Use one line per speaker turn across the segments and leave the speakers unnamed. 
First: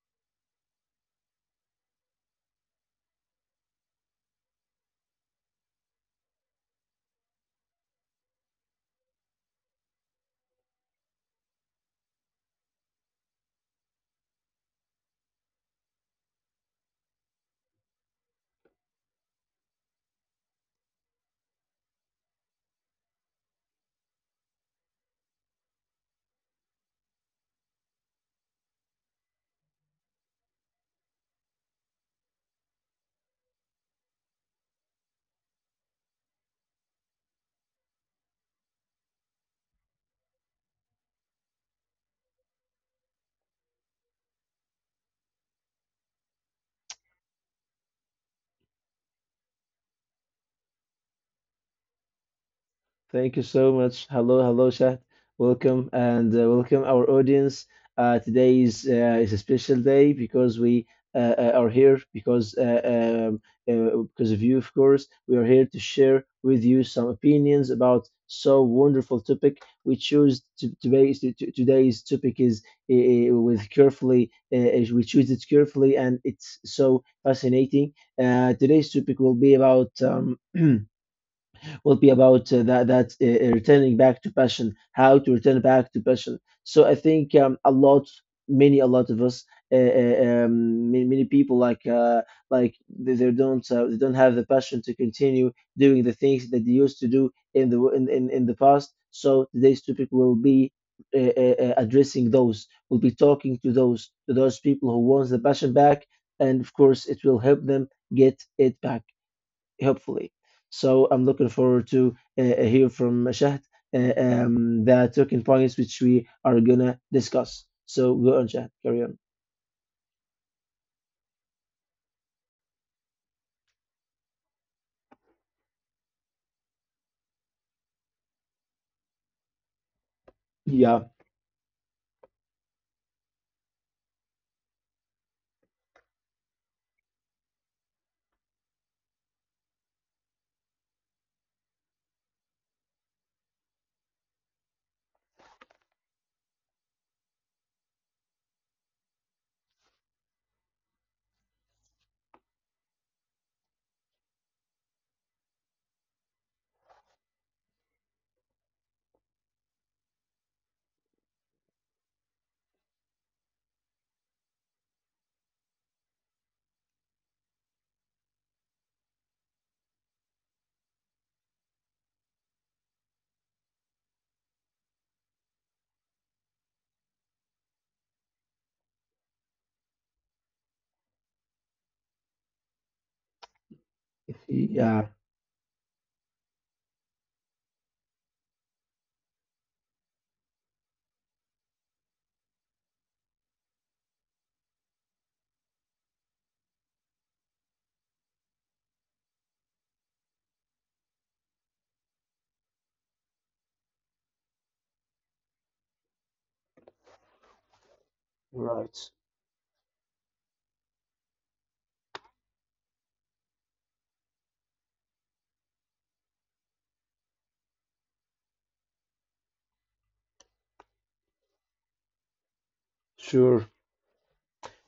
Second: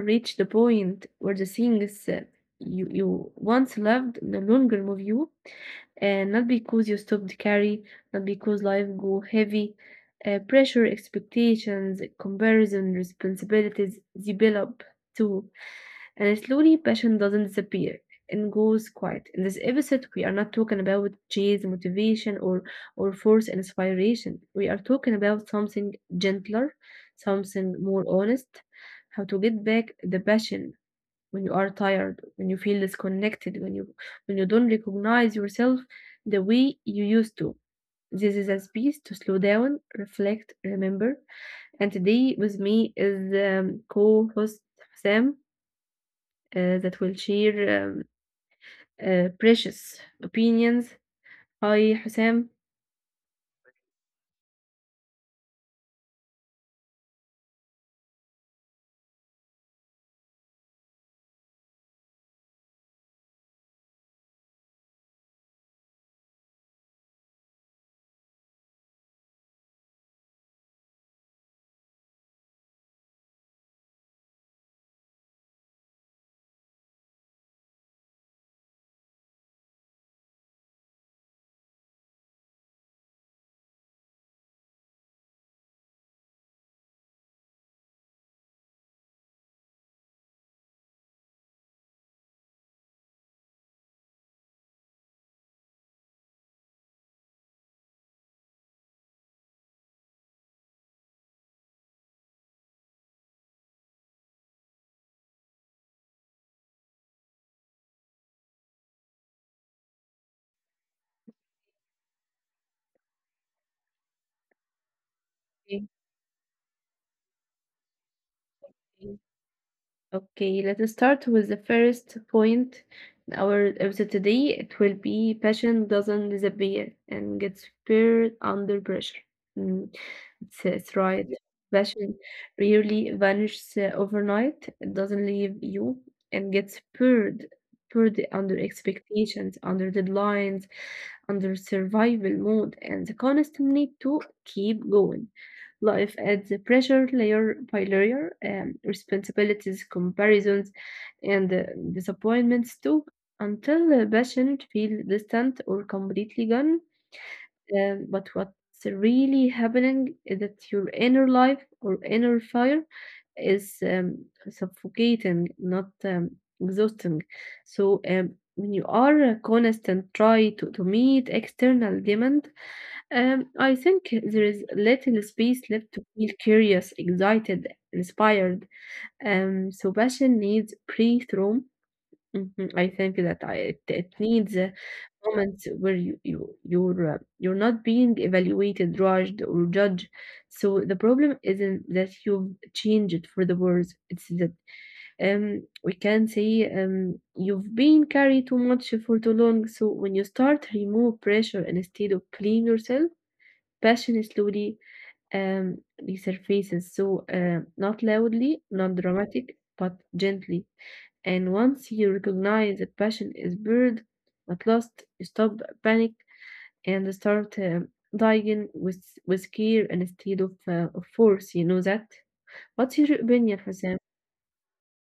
reached the point where the things you once loved no longer move you? And not because you stopped carry, not because life grew heavy, pressure, expectations, comparison, responsibilities develop too. And slowly passion doesn't disappear and goes quiet. In this episode, we are not talking about chase motivation or force inspiration. We are talking about something gentler, something more honest, how to get back the passion when you are tired, when you feel disconnected, when you don't recognize yourself the way you used to. This is a space to slow down, reflect, remember. And today with me is co-host Sam that will share um, precious opinions. Hi, Hussam.
Thank you so much. Hello, hello, Shah. Welcome and welcome our audience. Today is a special day because we are here um, because of you, of course. We are here to share with you some opinions about so wonderful topic. We chose to, today's to- Today's topic is with carefully. We choose it carefully, and it's so fascinating. Today's topic will be about. Will be about that that returning back to passion, how to return back to passion. So I think a lot of us, many people like they don't they don't have the passion to continue doing the things that they used to do in the past. So today's topic will be. Addressing those will be talking to those people who wants the passion back, and of course it will help them get it back, hopefully. So I'm looking forward to hear from Shahd the talking points which we are gonna discuss. So go on, Shahd, carry on.
Okay, let's start with the first point in our episode today. It will be passion doesn't disappear and gets spared under pressure. Mm, it's right.
Yeah,
Yeah. Passion rarely vanishes overnight. It doesn't leave you and gets spurred, spurred under expectations, under deadlines, under survival mode, and the constant need to keep going life adds pressure layer by layer, responsibilities, comparisons, and disappointments too, until the passion feels distant or completely gone. But what's really happening is that your inner life or inner fire is suffocating, not exhausting. So when you are constant try to meet external demand, I think there is little space left to feel curious, excited, inspired. So passion needs breathe room. Mhm, I think that it, it needs
yeah,
moments where you're not being evaluated, judged, or judged. So the problem isn't that you've changed for the worse. It's that we can say you've been carried too much for too long. So when you start remove pressure instead of blame yourself, passion slowly um, resurfaces, so not loudly, not
right.
dramatic, but gently. And once you recognize that passion is buried, at last you stop panic and start dying with care instead of force. You know that. What's your opinion,
Sure.
Hussein?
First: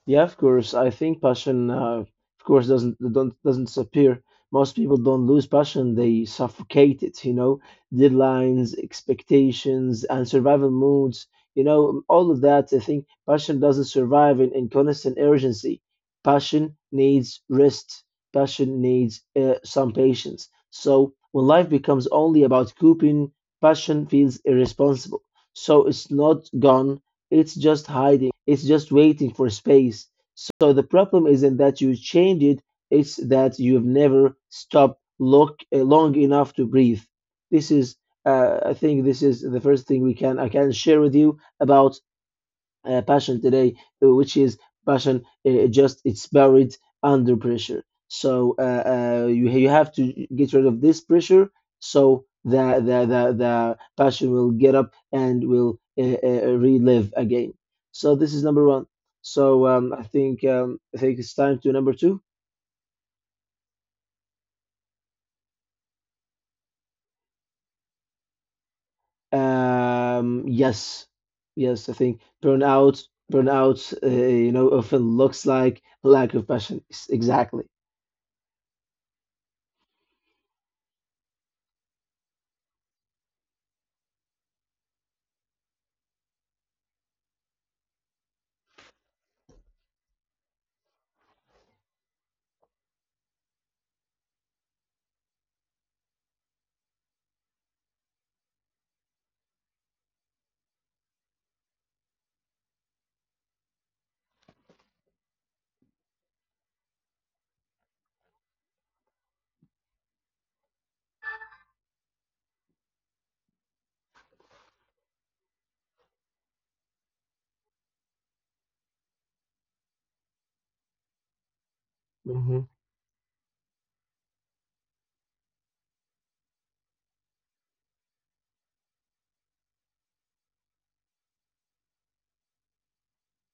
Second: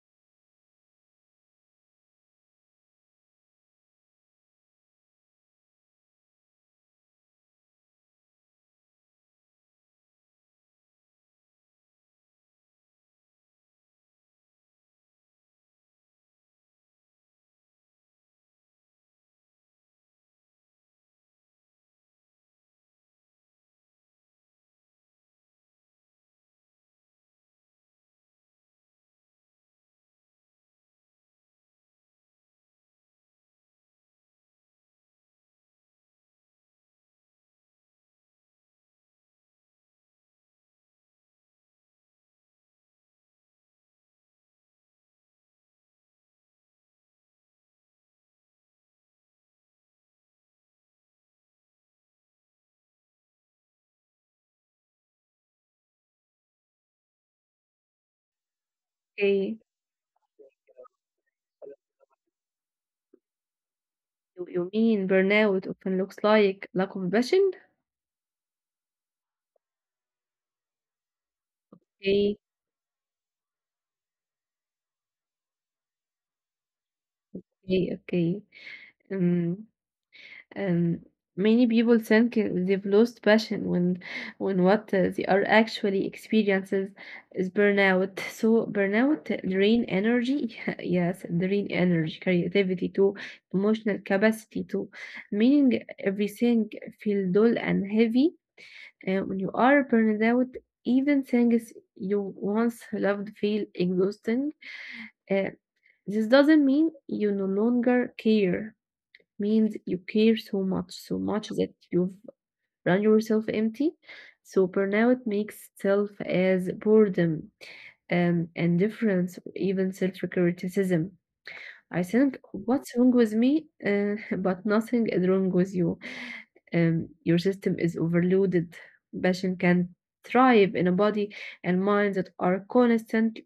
Yeah, of course. I think passion, of course, doesn't don't doesn't disappear. Most people don't lose passion; they suffocate it. You know, deadlines, expectations, and survival moods. You know, all of that. I think passion doesn't survive in constant urgency. Passion needs rest. Passion needs some patience. So when life becomes only about coping, passion feels irresponsible. So it's not gone, it's just hiding. It's just waiting for space. So the problem isn't that you change it, it's that you've never stopped long enough to breathe. This is, I think this is the first thing we can I can share with you about passion today, which is passion just it's buried under pressure. So you you have to get rid of this pressure so the passion will get up and will relive again. So this is number one. So
Okay,
I think it's time to number two.
you mean burnout often looks like lack of passion?
Yes, yes, I think
Okay,
burnout you know often looks like lack of passion. Exactly.
okay, okay. Um, Um, Many people think they've lost passion when what they are actually experiences is burnout. So burnout drain energy, yes, drain energy, creativity too, emotional capacity too, meaning everything feel dull and heavy. And when you are burned out, even things you once loved feel exhausting. Uh, this doesn't mean you no longer care means you care so much, so much that you've run yourself empty. So burnout makes itself as boredom, indifference, or even self-criticism. I think
Mhm.
what's wrong with me, but nothing is wrong with you. Your system is overloaded. Passion can thrive in a body and mind that are constant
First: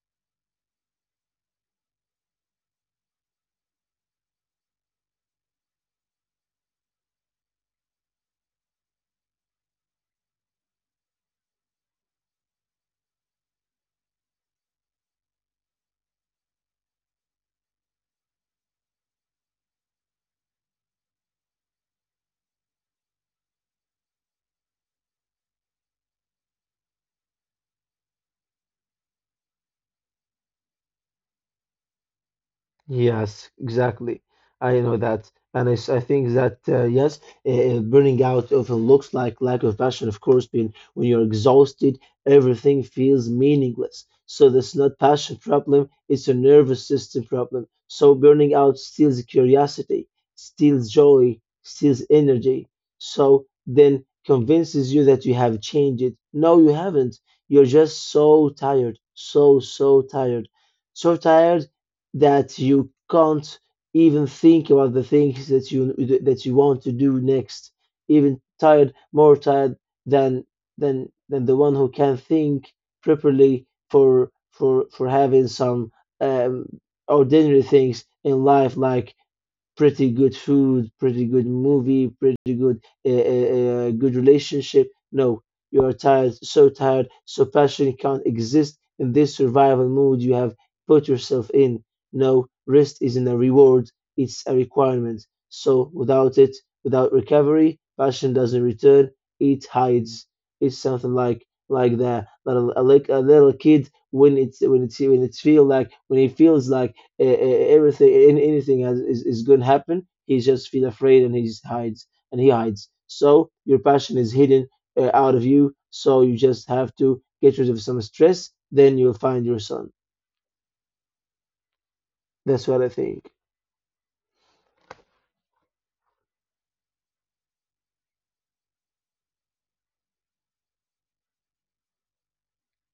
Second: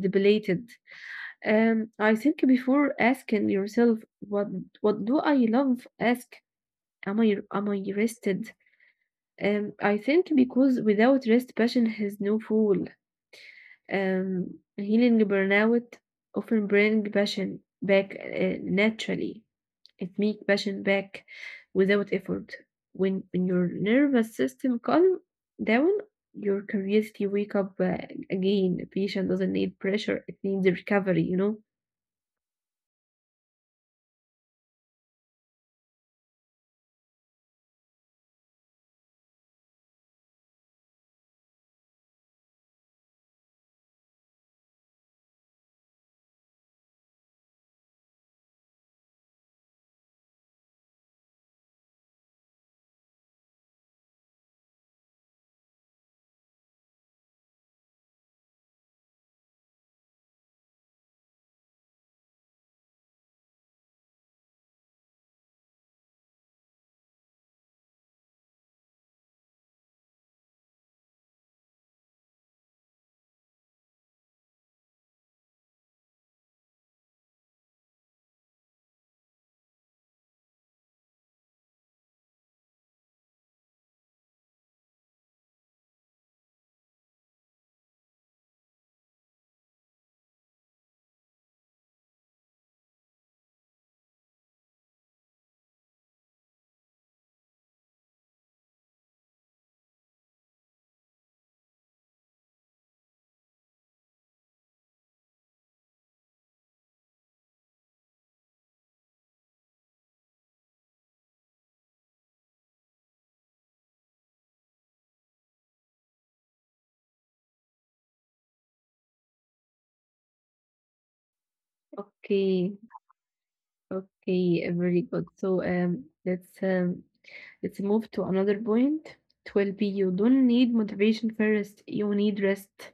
depleted. I think before asking yourself what do I love, ask am I rested? I think because without rest, passion has no fuel. Healing burnout often bring passion back naturally. It make passion back without effort. When your nervous system calm down, your curiosity wake up again. Passion doesn't need pressure; it needs recovery. You know.
Yes, exactly. I know that. And it's, I think that, yes, burning out often looks like lack of passion, of course, being when you're exhausted, everything feels meaningless. So that's not passion problem, it's a nervous system problem. So burning out steals curiosity, steals joy, steals energy. So then convinces you that you have changed it. No, you haven't. You're just so tired, so tired, so tired that you can't even think about the things that you, that you want to do next, even tired, more tired than than the one who can think properly for having some um, ordinary things in life like pretty good food, pretty good movie, pretty good good relationship. No, you are tired, so passionate can't exist in this survival mode you have put yourself in. No, rest isn't a reward; it's a requirement. So without it, without recovery, passion doesn't return. It hides. It's something like that. Like a little kid when it feel like, when he feels like everything, anything has, is going to happen, he just feel afraid and he hides and he hides. So your passion is hidden out of you, so you just have to get rid of some stress, then you'll find your son. That's
Okay.
what I think.
Okay. Very good. So let's move to another point. It will be you don't need motivation first, you need rest.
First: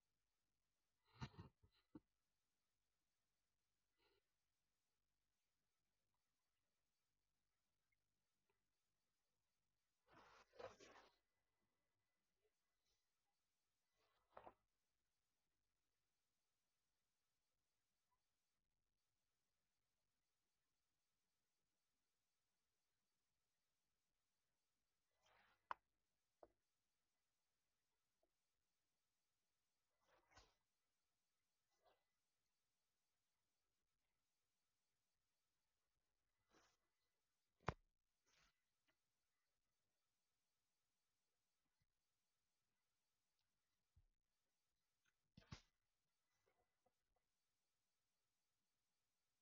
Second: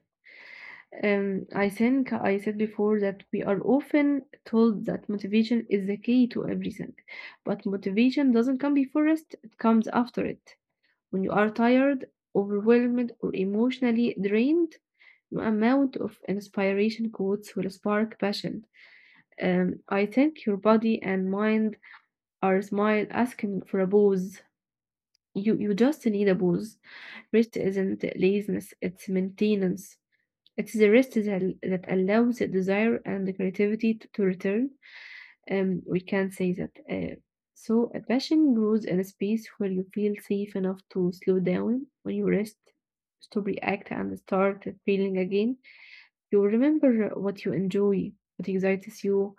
I think I said before that we are often told that motivation is the key to everything, but motivation doesn't come before rest, it comes after it. When you are tired, overwhelmed, or emotionally drained, no amount of inspiration quotes will spark passion. I think your body and mind are smile asking for a pause. You just need a pause. Rest isn't laziness, it's maintenance. It's the rest that allows the desire and the creativity to return. We can say that. So a passion grows in a space where you feel safe enough to slow down when you rest, stop react and start feeling again. You remember what you enjoy, what excites you,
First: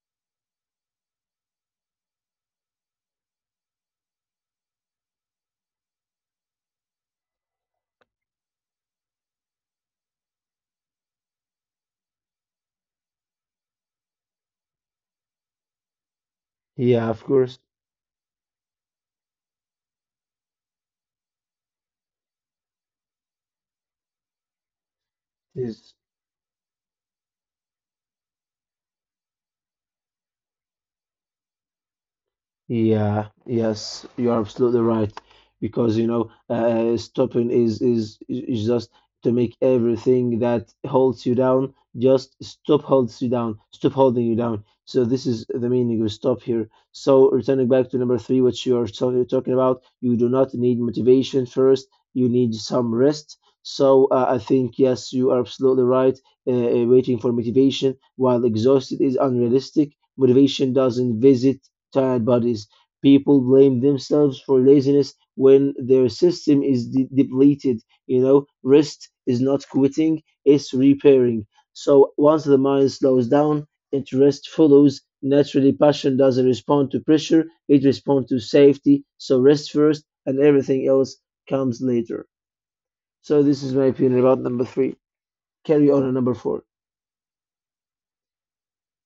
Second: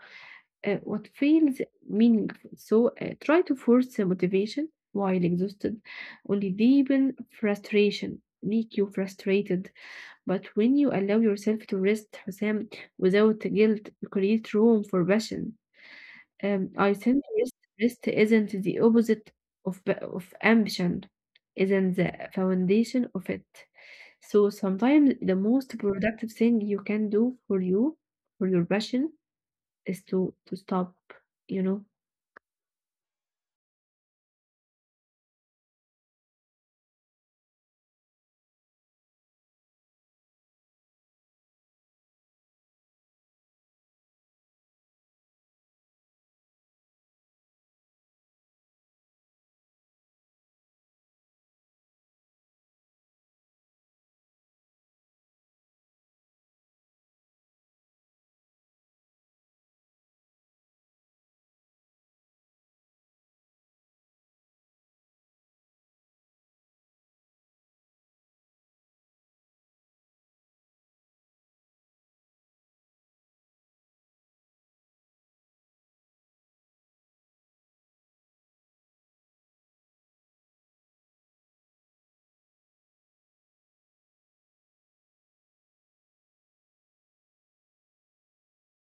what feels meaningful. So try to force the motivation while exhausted. Only deepen frustration, make you frustrated. But when you allow yourself to rest, Hussam, without guilt, you create room for passion. I
Yeah, of
think rest,
course.
rest isn't the opposite of, pa- of ambition, isn't the foundation of it. So sometimes the most productive thing you can do for you, for your passion, is to stop. You know.
Yeah, yes, you're absolutely right. Because you know, stopping is, just to make everything that holds you down just stop holds you down, stop holding you down. So this is the meaning of stop here. So returning back to number three, which you are talking about, you do not need motivation first. You need some rest. So I think yes, you are absolutely right. Waiting for motivation while exhausted is unrealistic. Motivation doesn't visit tired bodies. People blame themselves for laziness when their system is depleted. You know, rest is not quitting, it's repairing. So once the mind slows down, it rest follows. Naturally, passion doesn't respond to pressure, it responds to safety. So rest first, and everything else comes later. So this is my opinion about number three. Carry on to number four.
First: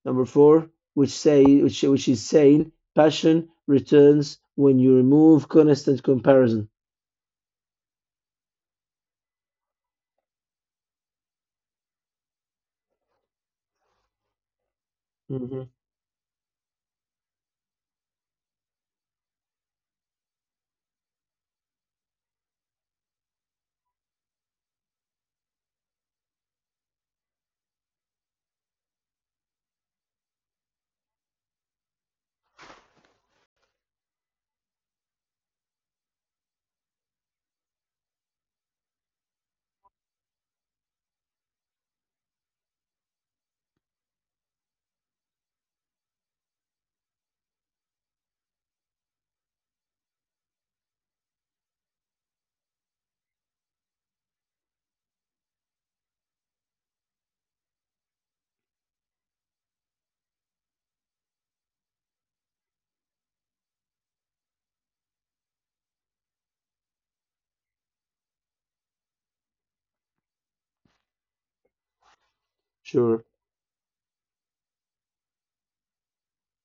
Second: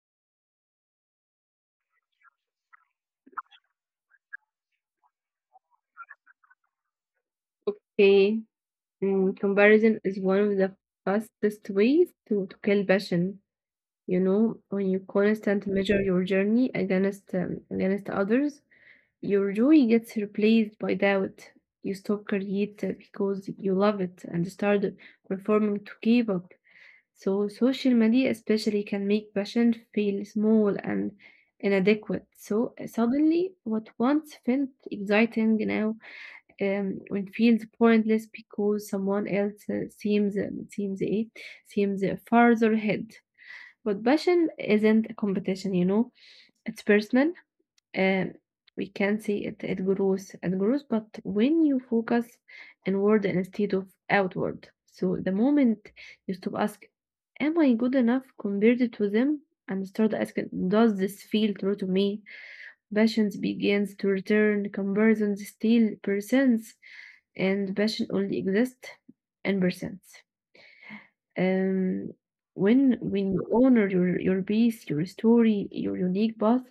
Number four, which is saying passion returns when you remove constant comparison.
Okay, mm, comparison is one of the fastest ways to kill passion. You know, when you constantly
Hmm.
measure your journey against against others, your joy gets replaced by doubt. You stop creating because you love it and start performing to keep up. So social media especially can make passion feel small and inadequate. So suddenly, what once felt exciting now it feels pointless because someone else seems ايه seems farther ahead, but passion isn't a competition, you know, it's personal. um, we can see it, it grows, it grows, but when you focus inward instead of outward, so the moment you stop asking am I good enough compared to them and start asking does this feel true to me, passion begins to return, comparison still persists, and passion only exists and persists. Um, when
Sure,
when you honor your peace, your story, your unique path,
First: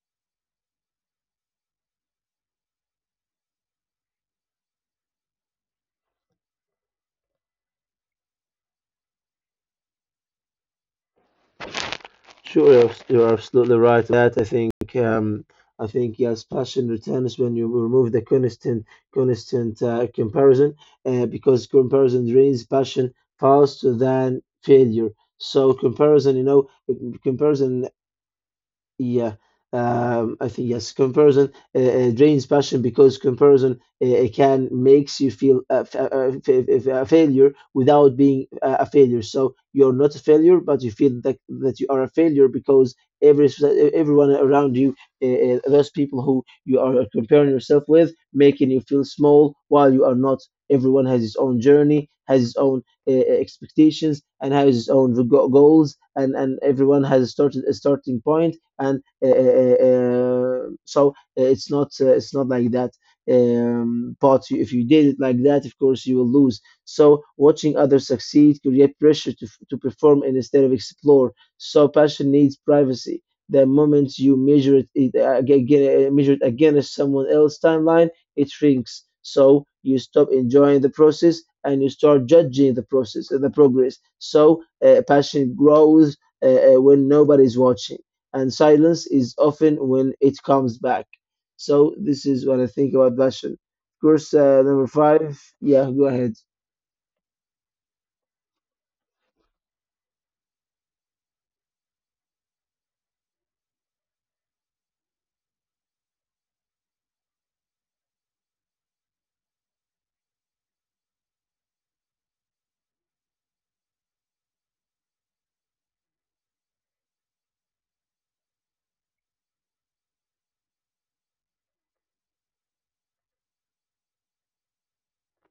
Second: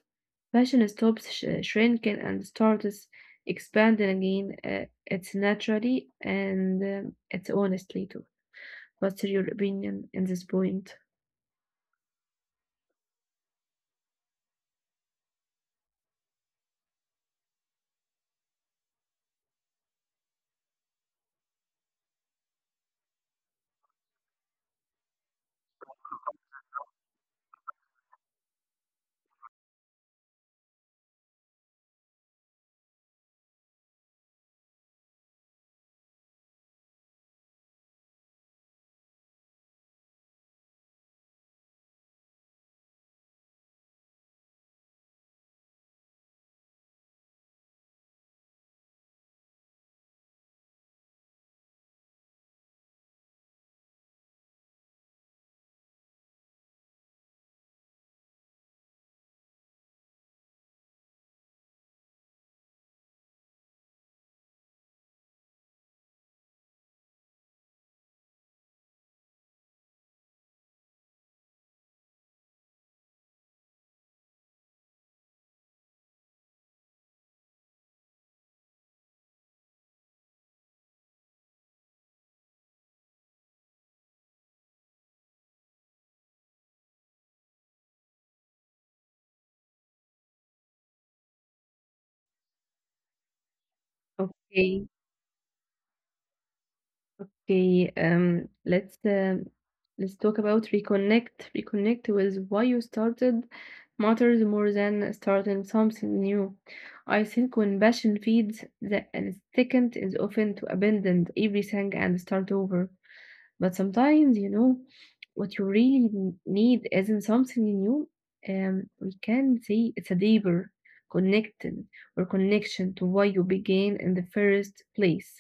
passion stops sh- shrinking and starts expanding again. It's naturally and it's honestly too. What's your opinion in this point?
sure, you're absolutely right. That I think yes, passion returns when you remove the constant comparison, because comparison drains passion faster than failure. So comparison, you know, comparison. Yeah, I think yes, comparison drains passion because comparison it can makes you feel a failure without being a failure. So you're not a failure, but you feel that you are a failure because every s- everyone around you, those people who you are comparing yourself with, making you feel small while you are not. Everyone has his own journey, has his own expectations, and has his own goals, and everyone has started a starting point and it's not like that, but if you did it like that, of course you will lose. So watching others succeed create pressure to perform instead of explore. So passion needs privacy. The moment you measure it, it again, measure it against someone else's timeline, it shrinks, so you stop enjoying the process and you start judging the process and the progress. So passion grows when nobody's watching, and silence is often when it comes back. So this is what I think about passion. Of course, number
Okay.
five. Yeah, go ahead.
Okay, let's talk about reconnect. Reconnect with why you started matters more than starting something new. I think when passion feeds, the instinct is often to abandon everything and start over. But sometimes, you know, what you really n- need isn't something new. We can say it's a deeper connection or connection to why you began in the first place.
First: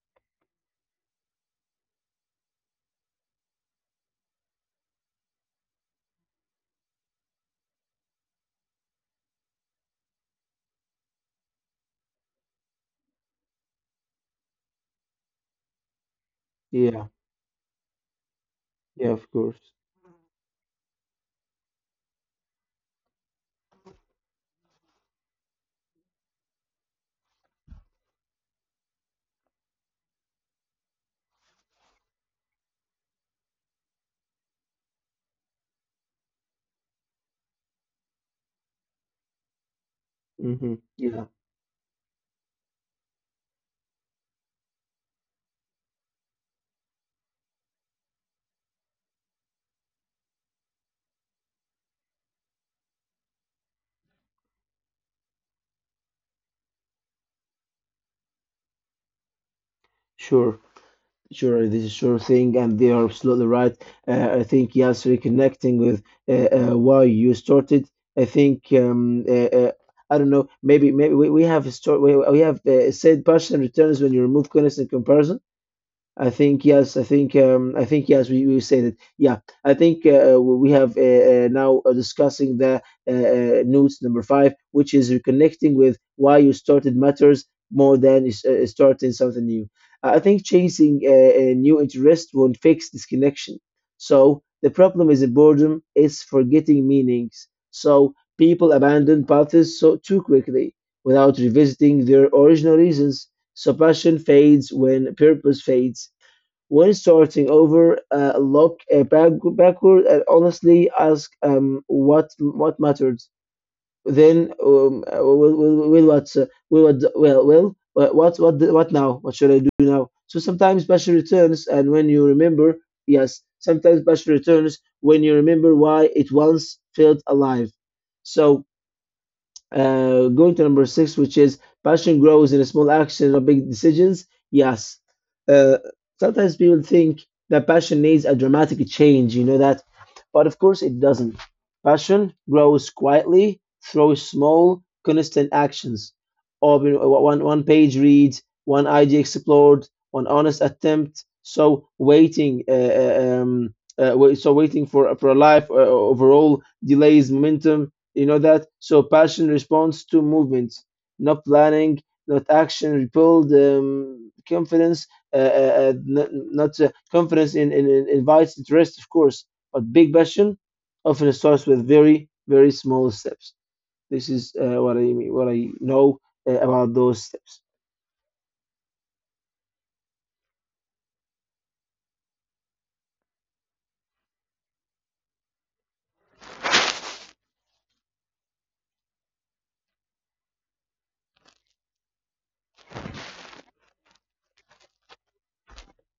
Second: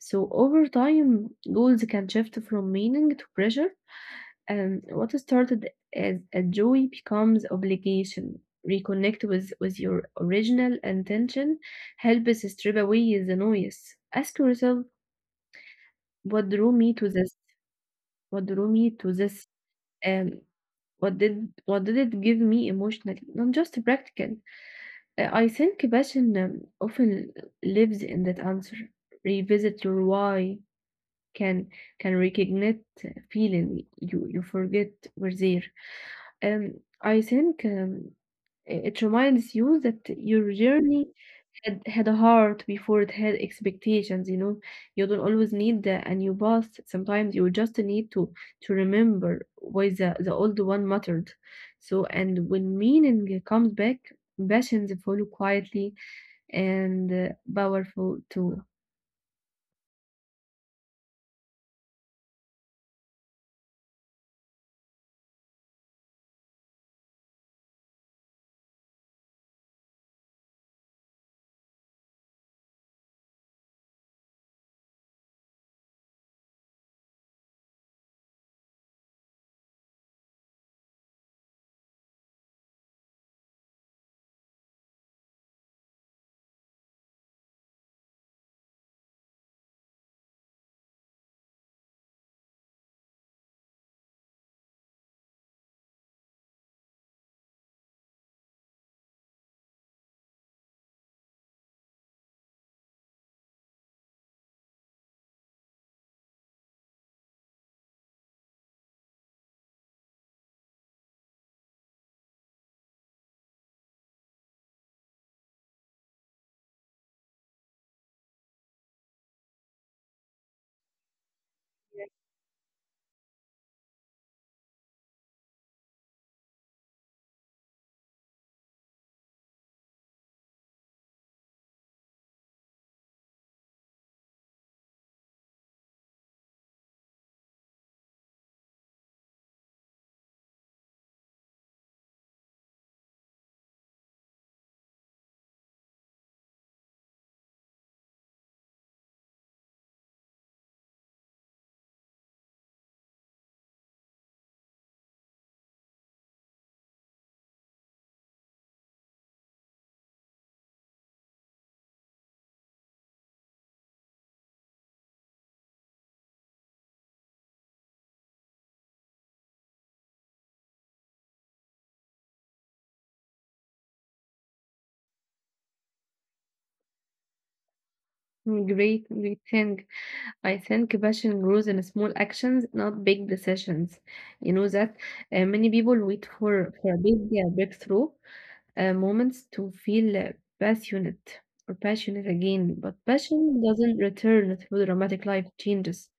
So over time, goals can shift from meaning to pressure, and what started as a joy becomes obligation. Reconnect with your original intention, help us strip away the noise. Ask yourself, what drew me
Yeah,
to this? What drew me
yeah,
to
of
this?
course.
Um, what did it give me emotionally? Not just practical. I think passion often lives in that answer. Revisit your why, can can recognize feeling you forget were there. Um, I think it reminds you that your
Hmm.
journey
Yeah,
had a heart before it had expectations. You know, you don't always need a new past. Sometimes you just need to remember why the old one mattered. So, and when meaning comes back, passions follow quietly and powerful too.
sure, sure. This is sure thing, and they are absolutely right. I think yes, reconnecting with why you started. I think I don't know. Maybe we have a story. We have said passion returns when you remove constant comparison. I think yes. I think yes. We say that. Yeah. I think we have now discussing the notes number five, which is reconnecting with why you started matters more than starting something new. I think chasing a new interest won't fix this connection. So the problem is boredom is forgetting meanings. So people abandon paths so too quickly without revisiting their original reasons. So passion fades when purpose fades. When starting over, look back, backward and honestly ask what mattered. Then will what well well what the- what now? What should I do now? So sometimes passion returns, and when you remember, yes, sometimes passion returns when you remember why it once felt alive. So going to number six, which is passion grows in small actions or big decisions. Yes. Uh, Sometimes people think that passion needs a dramatic change, you know that? But of course, it doesn't. Passion grows quietly through small, constant actions. Or you know, one page read, one idea explored, one honest attempt. So waiting for a life overall delays momentum, you know that? So passion responds to movements, not planning, not action, repelled confidence, not confidence in, in invites interest, of course, but big passion often starts with very, very small steps. This is what I mean, what I know about those steps.
Great, great thing. I think passion grows in small actions, not big decisions. You know that many people wait for a big breakthrough moments to feel passionate or passionate again. But passion doesn't return through dramatic life changes.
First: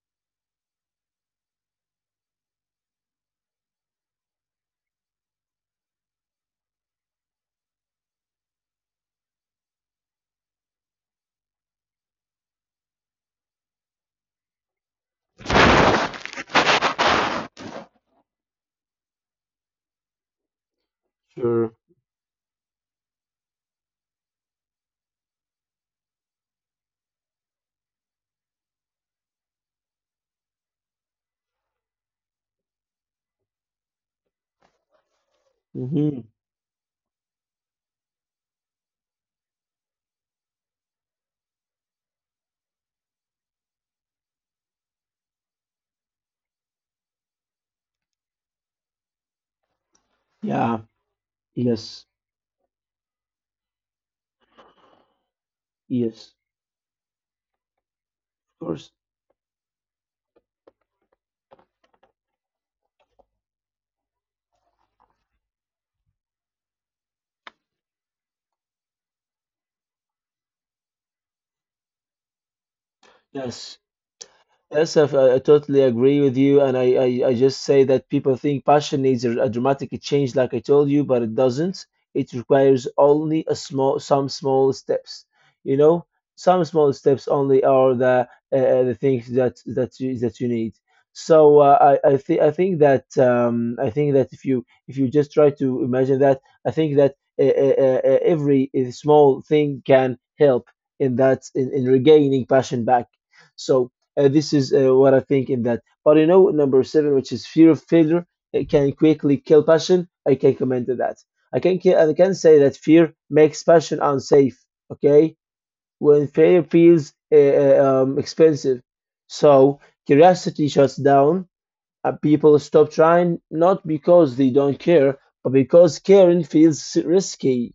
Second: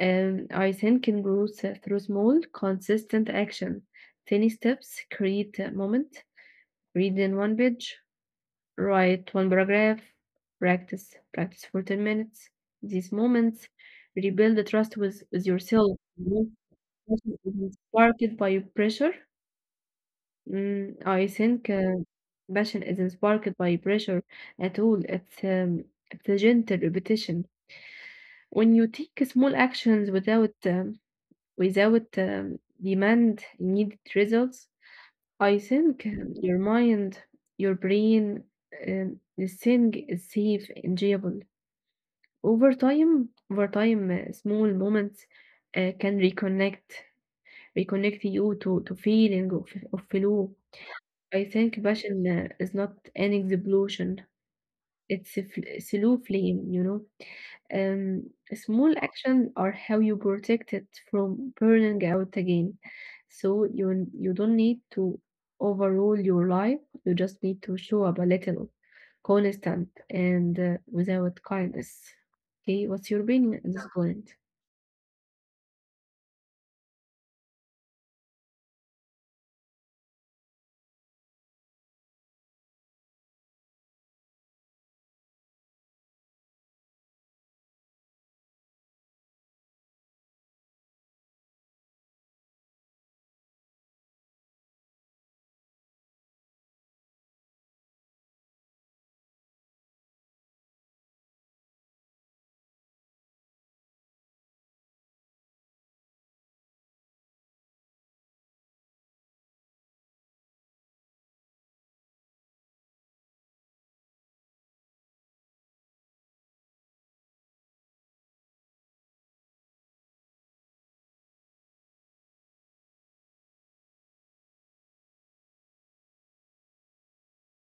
I think it grows through small, consistent action. Tiny steps create a moment. Read in one page, write one paragraph, practice, practice for 10 minutes. These moments rebuild the trust with yourself. Most passion isn't sparked by pressure. Mm, I think
Sure.
Passion isn't sparked by pressure at all. It's a gentle repetition. When you take small actions without demand immediate results, I think
Hmm.
your mind, your brain, this thing is safe, enjoyable. Over time small moments can reconnect reconnect you to feeling of flow.
Yeah.
I think
Yes.
passion is not an explosion, it's a fl- slow
Yes.
flame, you know. um,
Of
small
course.
actions are how you protect it from burning out again. So you don't need to overrule your life. You just need to show up a little, constant, and without kindness. Okay, what's your opinion at
Yes.
this point?
Yes, I totally agree with you, and I just say that people think passion needs a dramatic change, like I told you, but it doesn't. It requires only a small, some small steps. You know, some small steps only are the things that that you need. So I think, I think that if you, if you just try to imagine that, I think that every small thing can help in in regaining passion back. So. This is what I think in that. But you know, number seven, which is fear of failure, it can quickly kill passion. I can comment to that. I can say that fear makes passion unsafe. Okay, when failure feels expensive, so curiosity shuts down. People stop trying not because they don't care, but because caring feels risky.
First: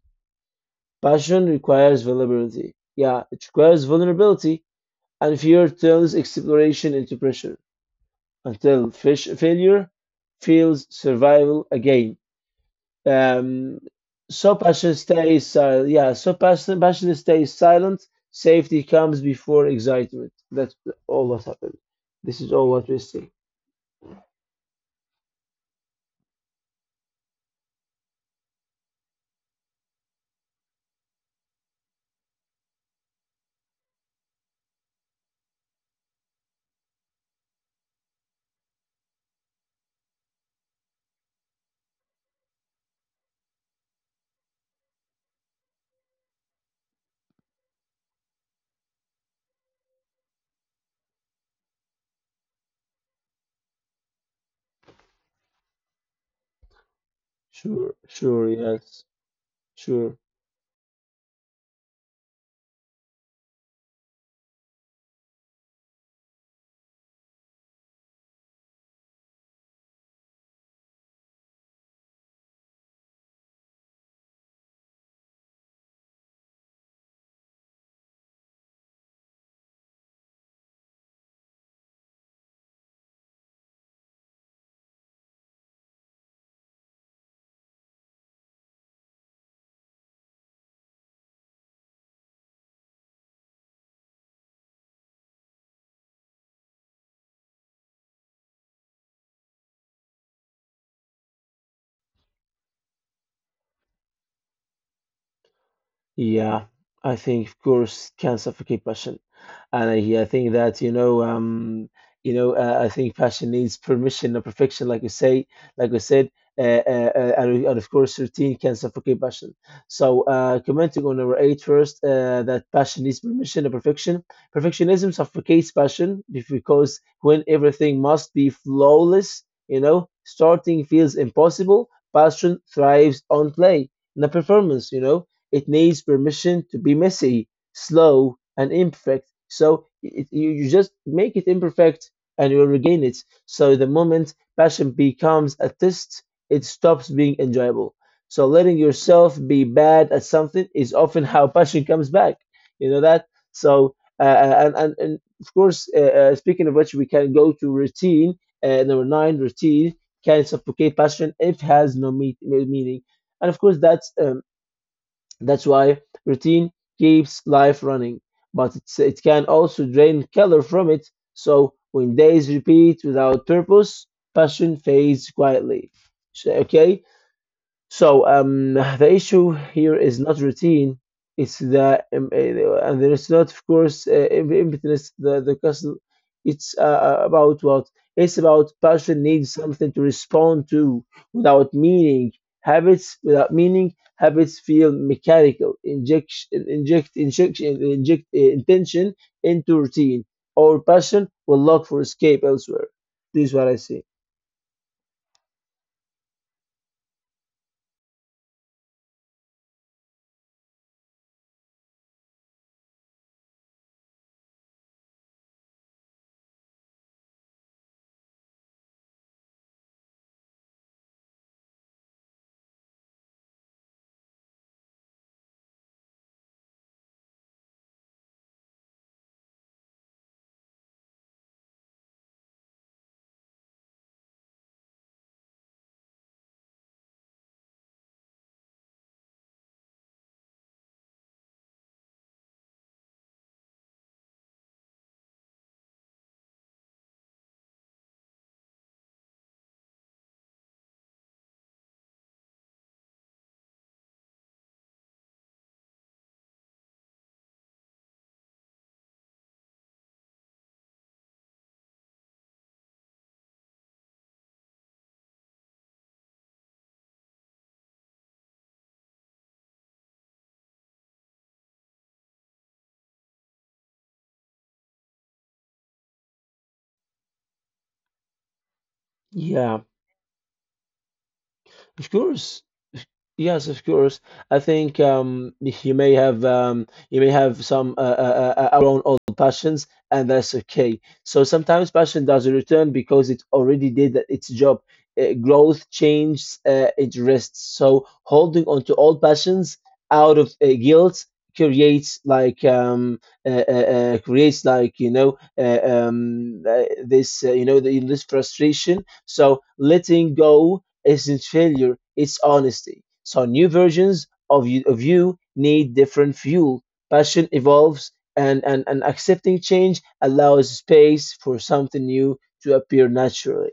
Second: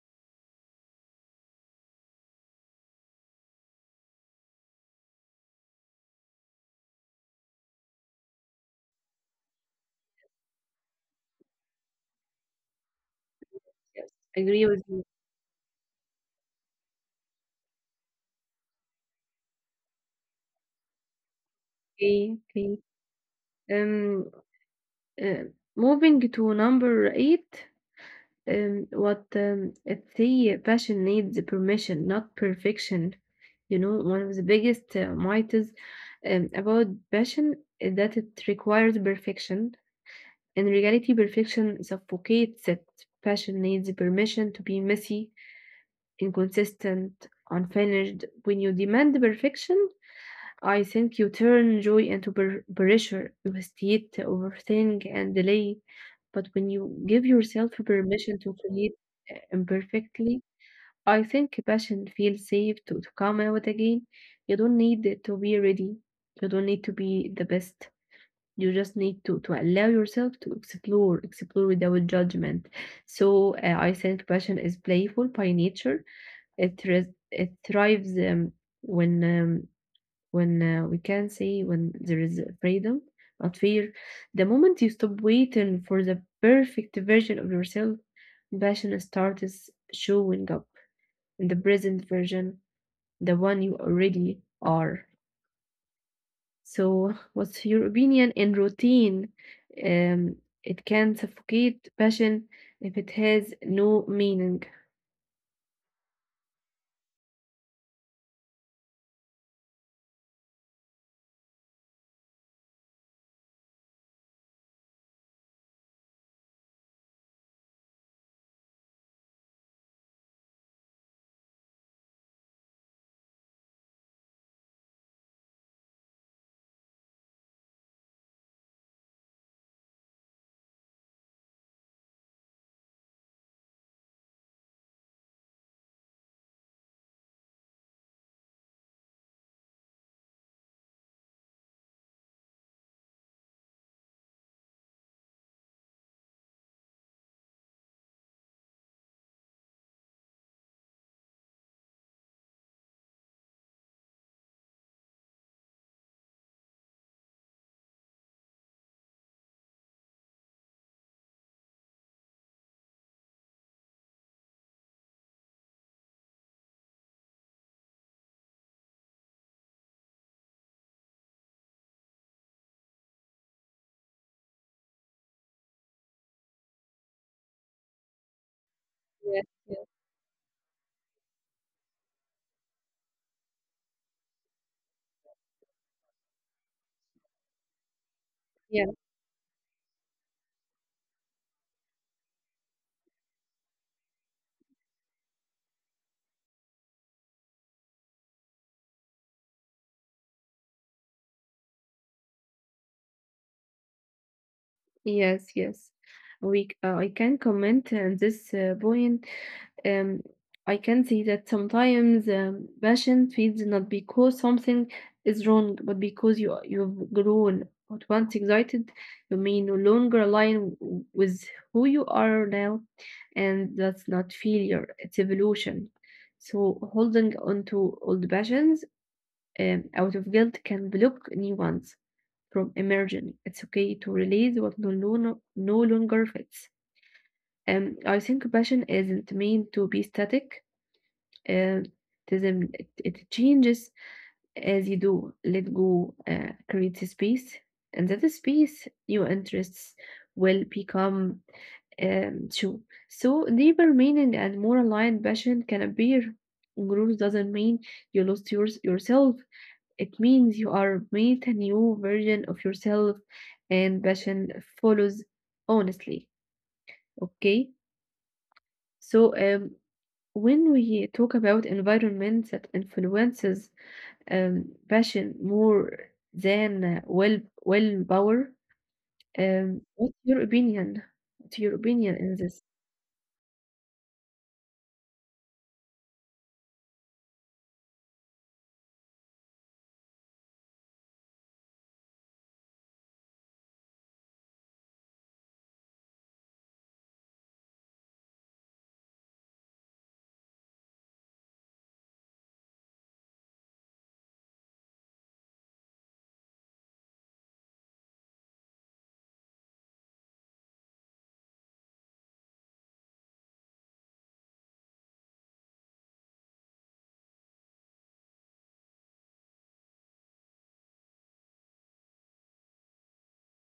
Passion requires vulnerability. Yeah, it requires vulnerability, and fear turns exploration into pressure until fish failure feels survival again. Um,
Yes,
so
agree with
passion
you.
stays silent. Yeah, so passion stays silent. Safety comes before excitement. That's all what happened.
Okay,
This is
okay.
all what we see.
Um, uh, moving to number eight. What it's the Passion needs permission, not perfection. You know, one of the biggest myths about passion is that it requires perfection. In reality, perfection suffocates it. Passion needs permission to be messy, inconsistent, unfinished. When you demand perfection, I think you turn joy into per- pressure, you hesitate, overthink, and delay. But when you give yourself
Sure,
permission
sure,
to create
yes, sure.
imperfectly, I think passion feels safe to come out again. You don't need it to be ready. You don't need to be the best. You just need to allow yourself to explore, explore without judgment. So I think passion is playful by nature. It thrives when um, when we can say when there is freedom, not fear. The moment you stop waiting for the perfect version of yourself, passion starts showing up in the present version, the one you already are. So, what's your opinion in routine? Um, it can suffocate passion if it has no meaning.
Yeah, I think of course can suffocate passion, and yeah, I think that I think passion needs permission, not perfection, like you say, like we said, and of course, routine can suffocate passion. So, commenting on number eight first, that passion needs permission, not perfection. Perfectionism suffocates passion because when everything must be flawless, you know, starting feels impossible. Passion thrives on play, not performance, you know it needs permission to be messy, slow, and imperfect. So you just make it imperfect and you will regain it. So the moment passion becomes a test, it stops being enjoyable. So letting yourself be bad at something is often how passion comes back. You know that? So, and of course, speaking of which, we can go to routine. Number nine, routine can suffocate passion if it has no meaning. And of course, that's why routine keeps life running, but it can also drain color from it. So when days repeat without purpose, passion fades quietly. So, okay, so the issue
Yes,
here
yes,
is not routine. It's the and there is not, of course, impetus. The custom. It's about what? It's about
yes,
passion needs something to respond to without meaning. Habits without meaning. Habits feel mechanical. Inject inject injection inject intention into routine. Or passion will look for escape elsewhere. This is what I see.
yes, yes. I can comment on this point. Um, I can see that sometimes passion fades not because something is wrong, but because you've grown. But once excited, you may no longer align with who you are now, and that's not failure; it's evolution. So holding on to old passions out of guilt can block new ones from emerging. It's okay to release what no longer fits. I think passion isn't meant to be static uh, it changes as you do. Let go creates a space, and that space, your interests will become true. So, deeper meaning and more aligned passion can appear. Growth doesn't mean you lost yourself. It means you are made a new version of yourself, and passion follows honestly. Okay, so when we talk about environment that influences passion more than willpower.
Yeah.
What's your opinion? What's your opinion
Of
in this?
course. Yes, of course. I think you may have some our own old passions, and that's okay. So sometimes passion doesn't return because it already did its job. Growth, change, it rests. So holding on to old passions out of guilt creates creates like this this frustration. So letting go isn't failure, it's honesty. So new versions of you need different fuel. Passion evolves and accepting change allows space for something new to appear naturally.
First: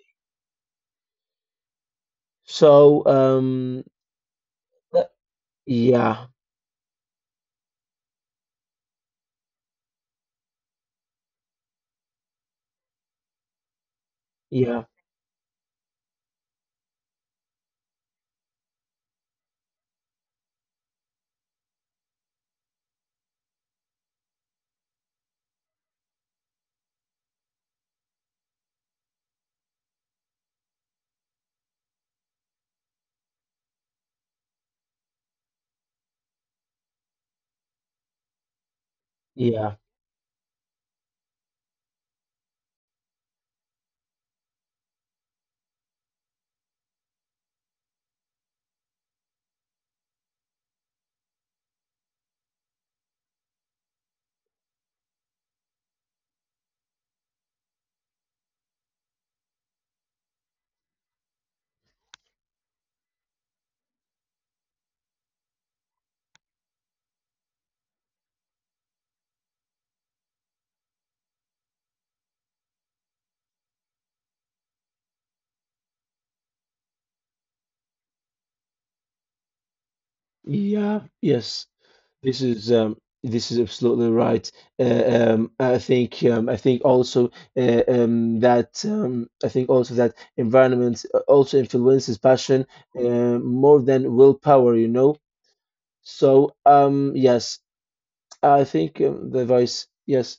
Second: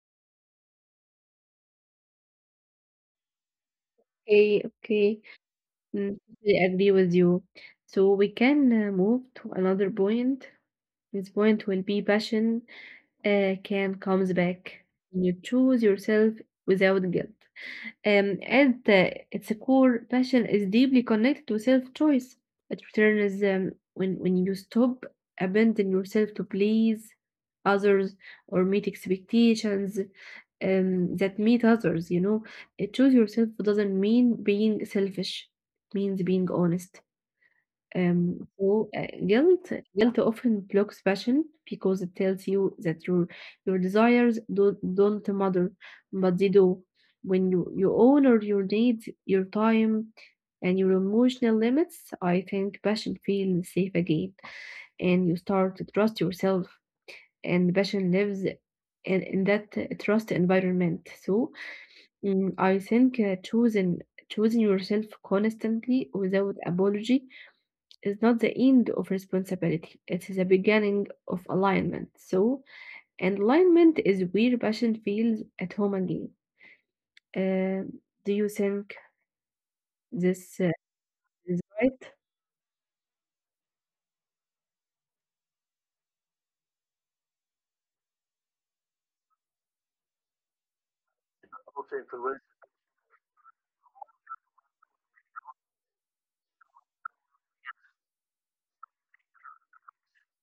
So
Okay, okay, mm,
yeah,
I agree with you. So we can move to another point. This point will be passion can comes
yeah,
back. You choose yourself without guilt. And its core passion is deeply connected to self-choice. It returns when you stop abandon yourself to please others or meet expectations that meet others. You know, choose yourself doesn't mean being selfish. It means being honest. So guilt
yeah,
guilt often blocks passion because it tells you that your desires don't matter, but they do. When you honor your needs, your time, and your emotional limits, I think passion feels safe again, and you start to trust yourself. And passion lives in that trust environment. So mm, I think choosing yourself constantly without apology is not the end of responsibility, it is the beginning of alignment. So, and alignment is where passion feels at home again. Uh, do you think this
yeah,
is
yes.
right?
This is um, this is absolutely right. I think also that I think also that environment also influences passion more than willpower, you know. So yes, I think the advice, yes.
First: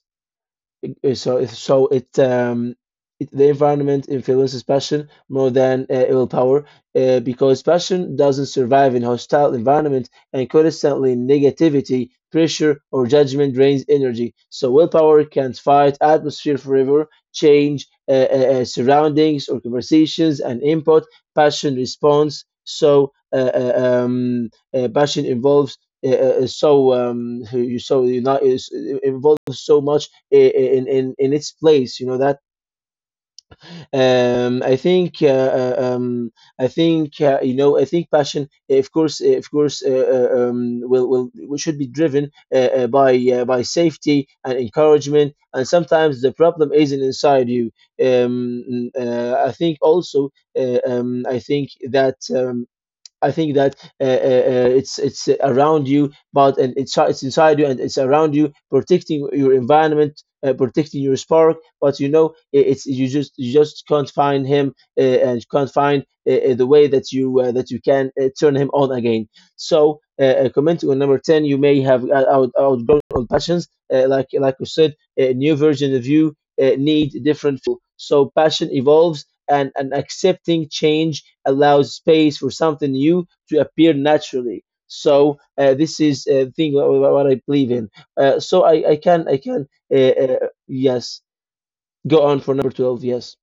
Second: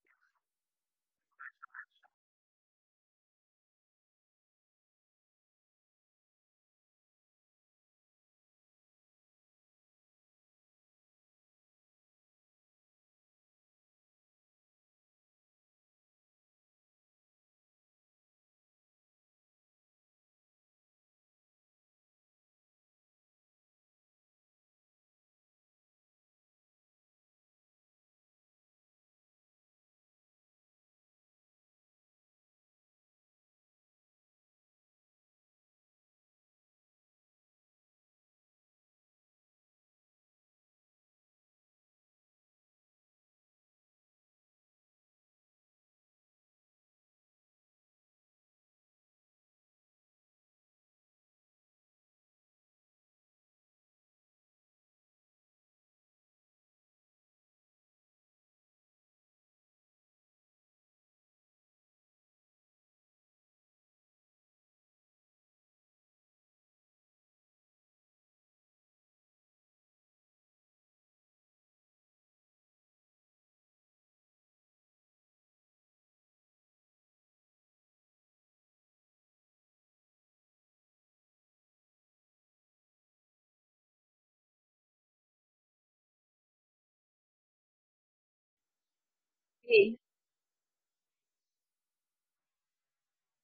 So it, it the environment influences passion more than willpower, because passion doesn't survive in hostile environment, and constantly negativity, pressure, or judgment drains energy. So, willpower can't fight atmosphere forever, change surroundings or conversations and input. Passion responds. So, passion involves. Uh, uh, uh, so you not is involves so much in its place you know that um i think uh, uh, um I think I think passion of course will should be driven by safety and encouragement and sometimes the problem isn't inside you I think also uh, um i think that um I think that it's around you, but and it's inside you and it's around you, protecting your environment, protecting your spark. But you know, I- it's you just can't find him and you can't find the way that you can turn him on again. So, commenting on number ten, you may have outgrown on passions, like we said, a new version of you need different. So passion evolves and accepting change allows space for something new to appear naturally. So this is what I believe in. I can
Okay,
yes go on for number 12. Yes,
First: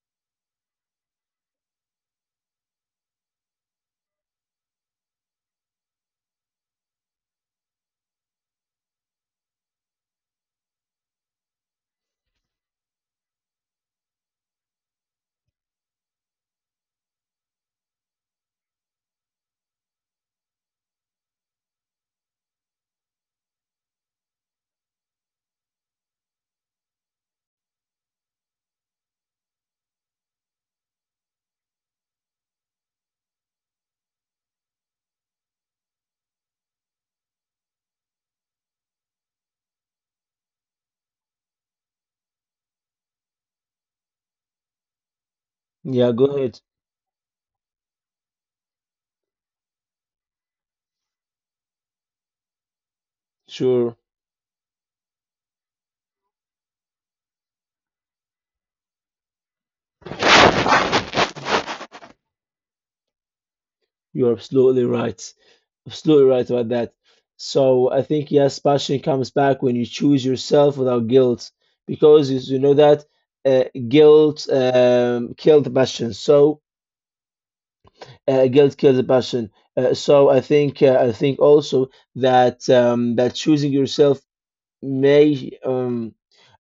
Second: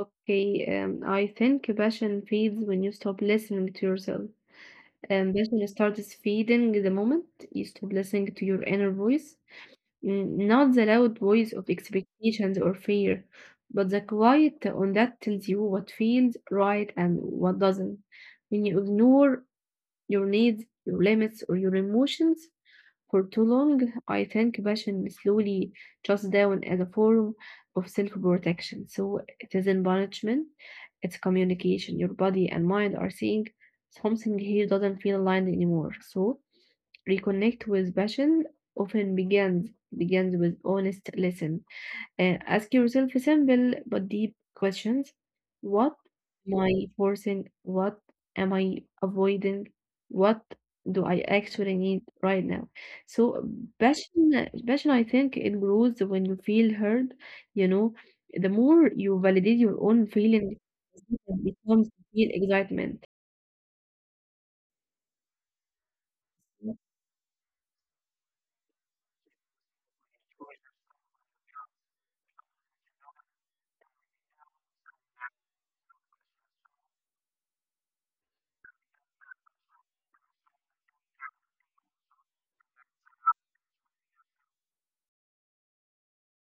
okay. I think passion fades when you stop listening to yourself. Passion starts fading the moment you stop listening to your inner voice. Mm, not the loud voice of expectations or fear, but the quiet on that tells you what feels right and what doesn't. When you ignore your needs, your limits, or your emotions for too long, I think passion slowly shuts down as a form of self protection. So it isn't punishment, it's communication. Your body and mind are saying something here doesn't feel aligned anymore. So reconnect with passion often begins with honest listen. Ask yourself simple but deep questions. What
yeah, go
am
ahead.
I forcing? What am I avoiding? What do I actually need right now? So
Sure,
passion I think it grows when you feel heard, you know. The more you validate your own feeling, it becomes real excitement.
you're absolutely right. Absolutely right about that. So I think yes, passion comes back when you choose yourself without guilt, because you know that guilt killed passion. So guilt kills a passion. I think also that that may um,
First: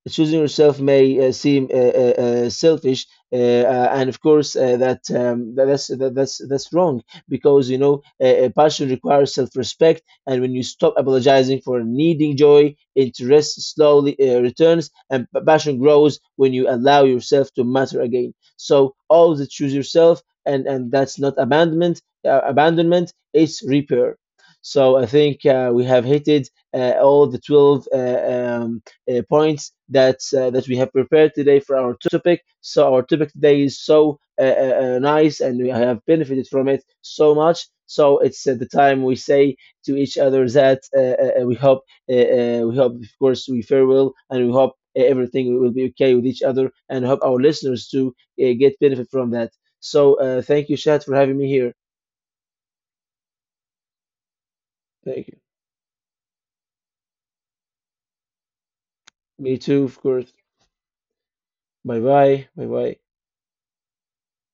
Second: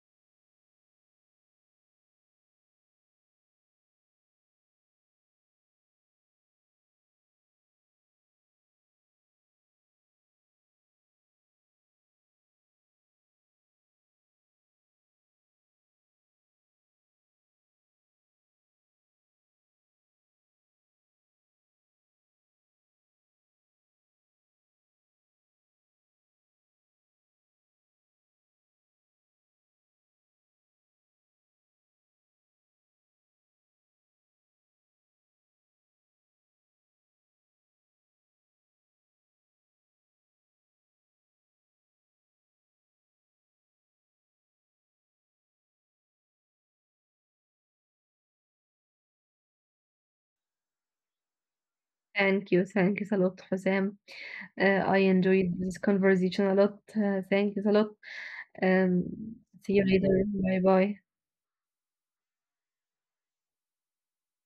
choosing yourself may seem selfish, and of course that's wrong because you know passion requires self-respect, and when you stop apologizing for needing joy, interest slowly returns, and passion grows when you allow yourself to matter again. So always choose yourself, and that's not abandonment. Abandonment it's repair. So I think we have hit it all the 12 points that that we have prepared today for our topic. So our topic today is so nice, and we have benefited from it so much. So it's at the time we say to each other that we hope of course we farewell and we hope everything will be okay with each other and hope our listeners to get benefit from that so thank you Shad for having me here
Thank you. Thank you a lot, Hussam. I
thank you
enjoyed this conversation a lot. Thank you a lot. Um,
me
See
too
you
of
later.
course
Bye bye.
bye bye bye bye.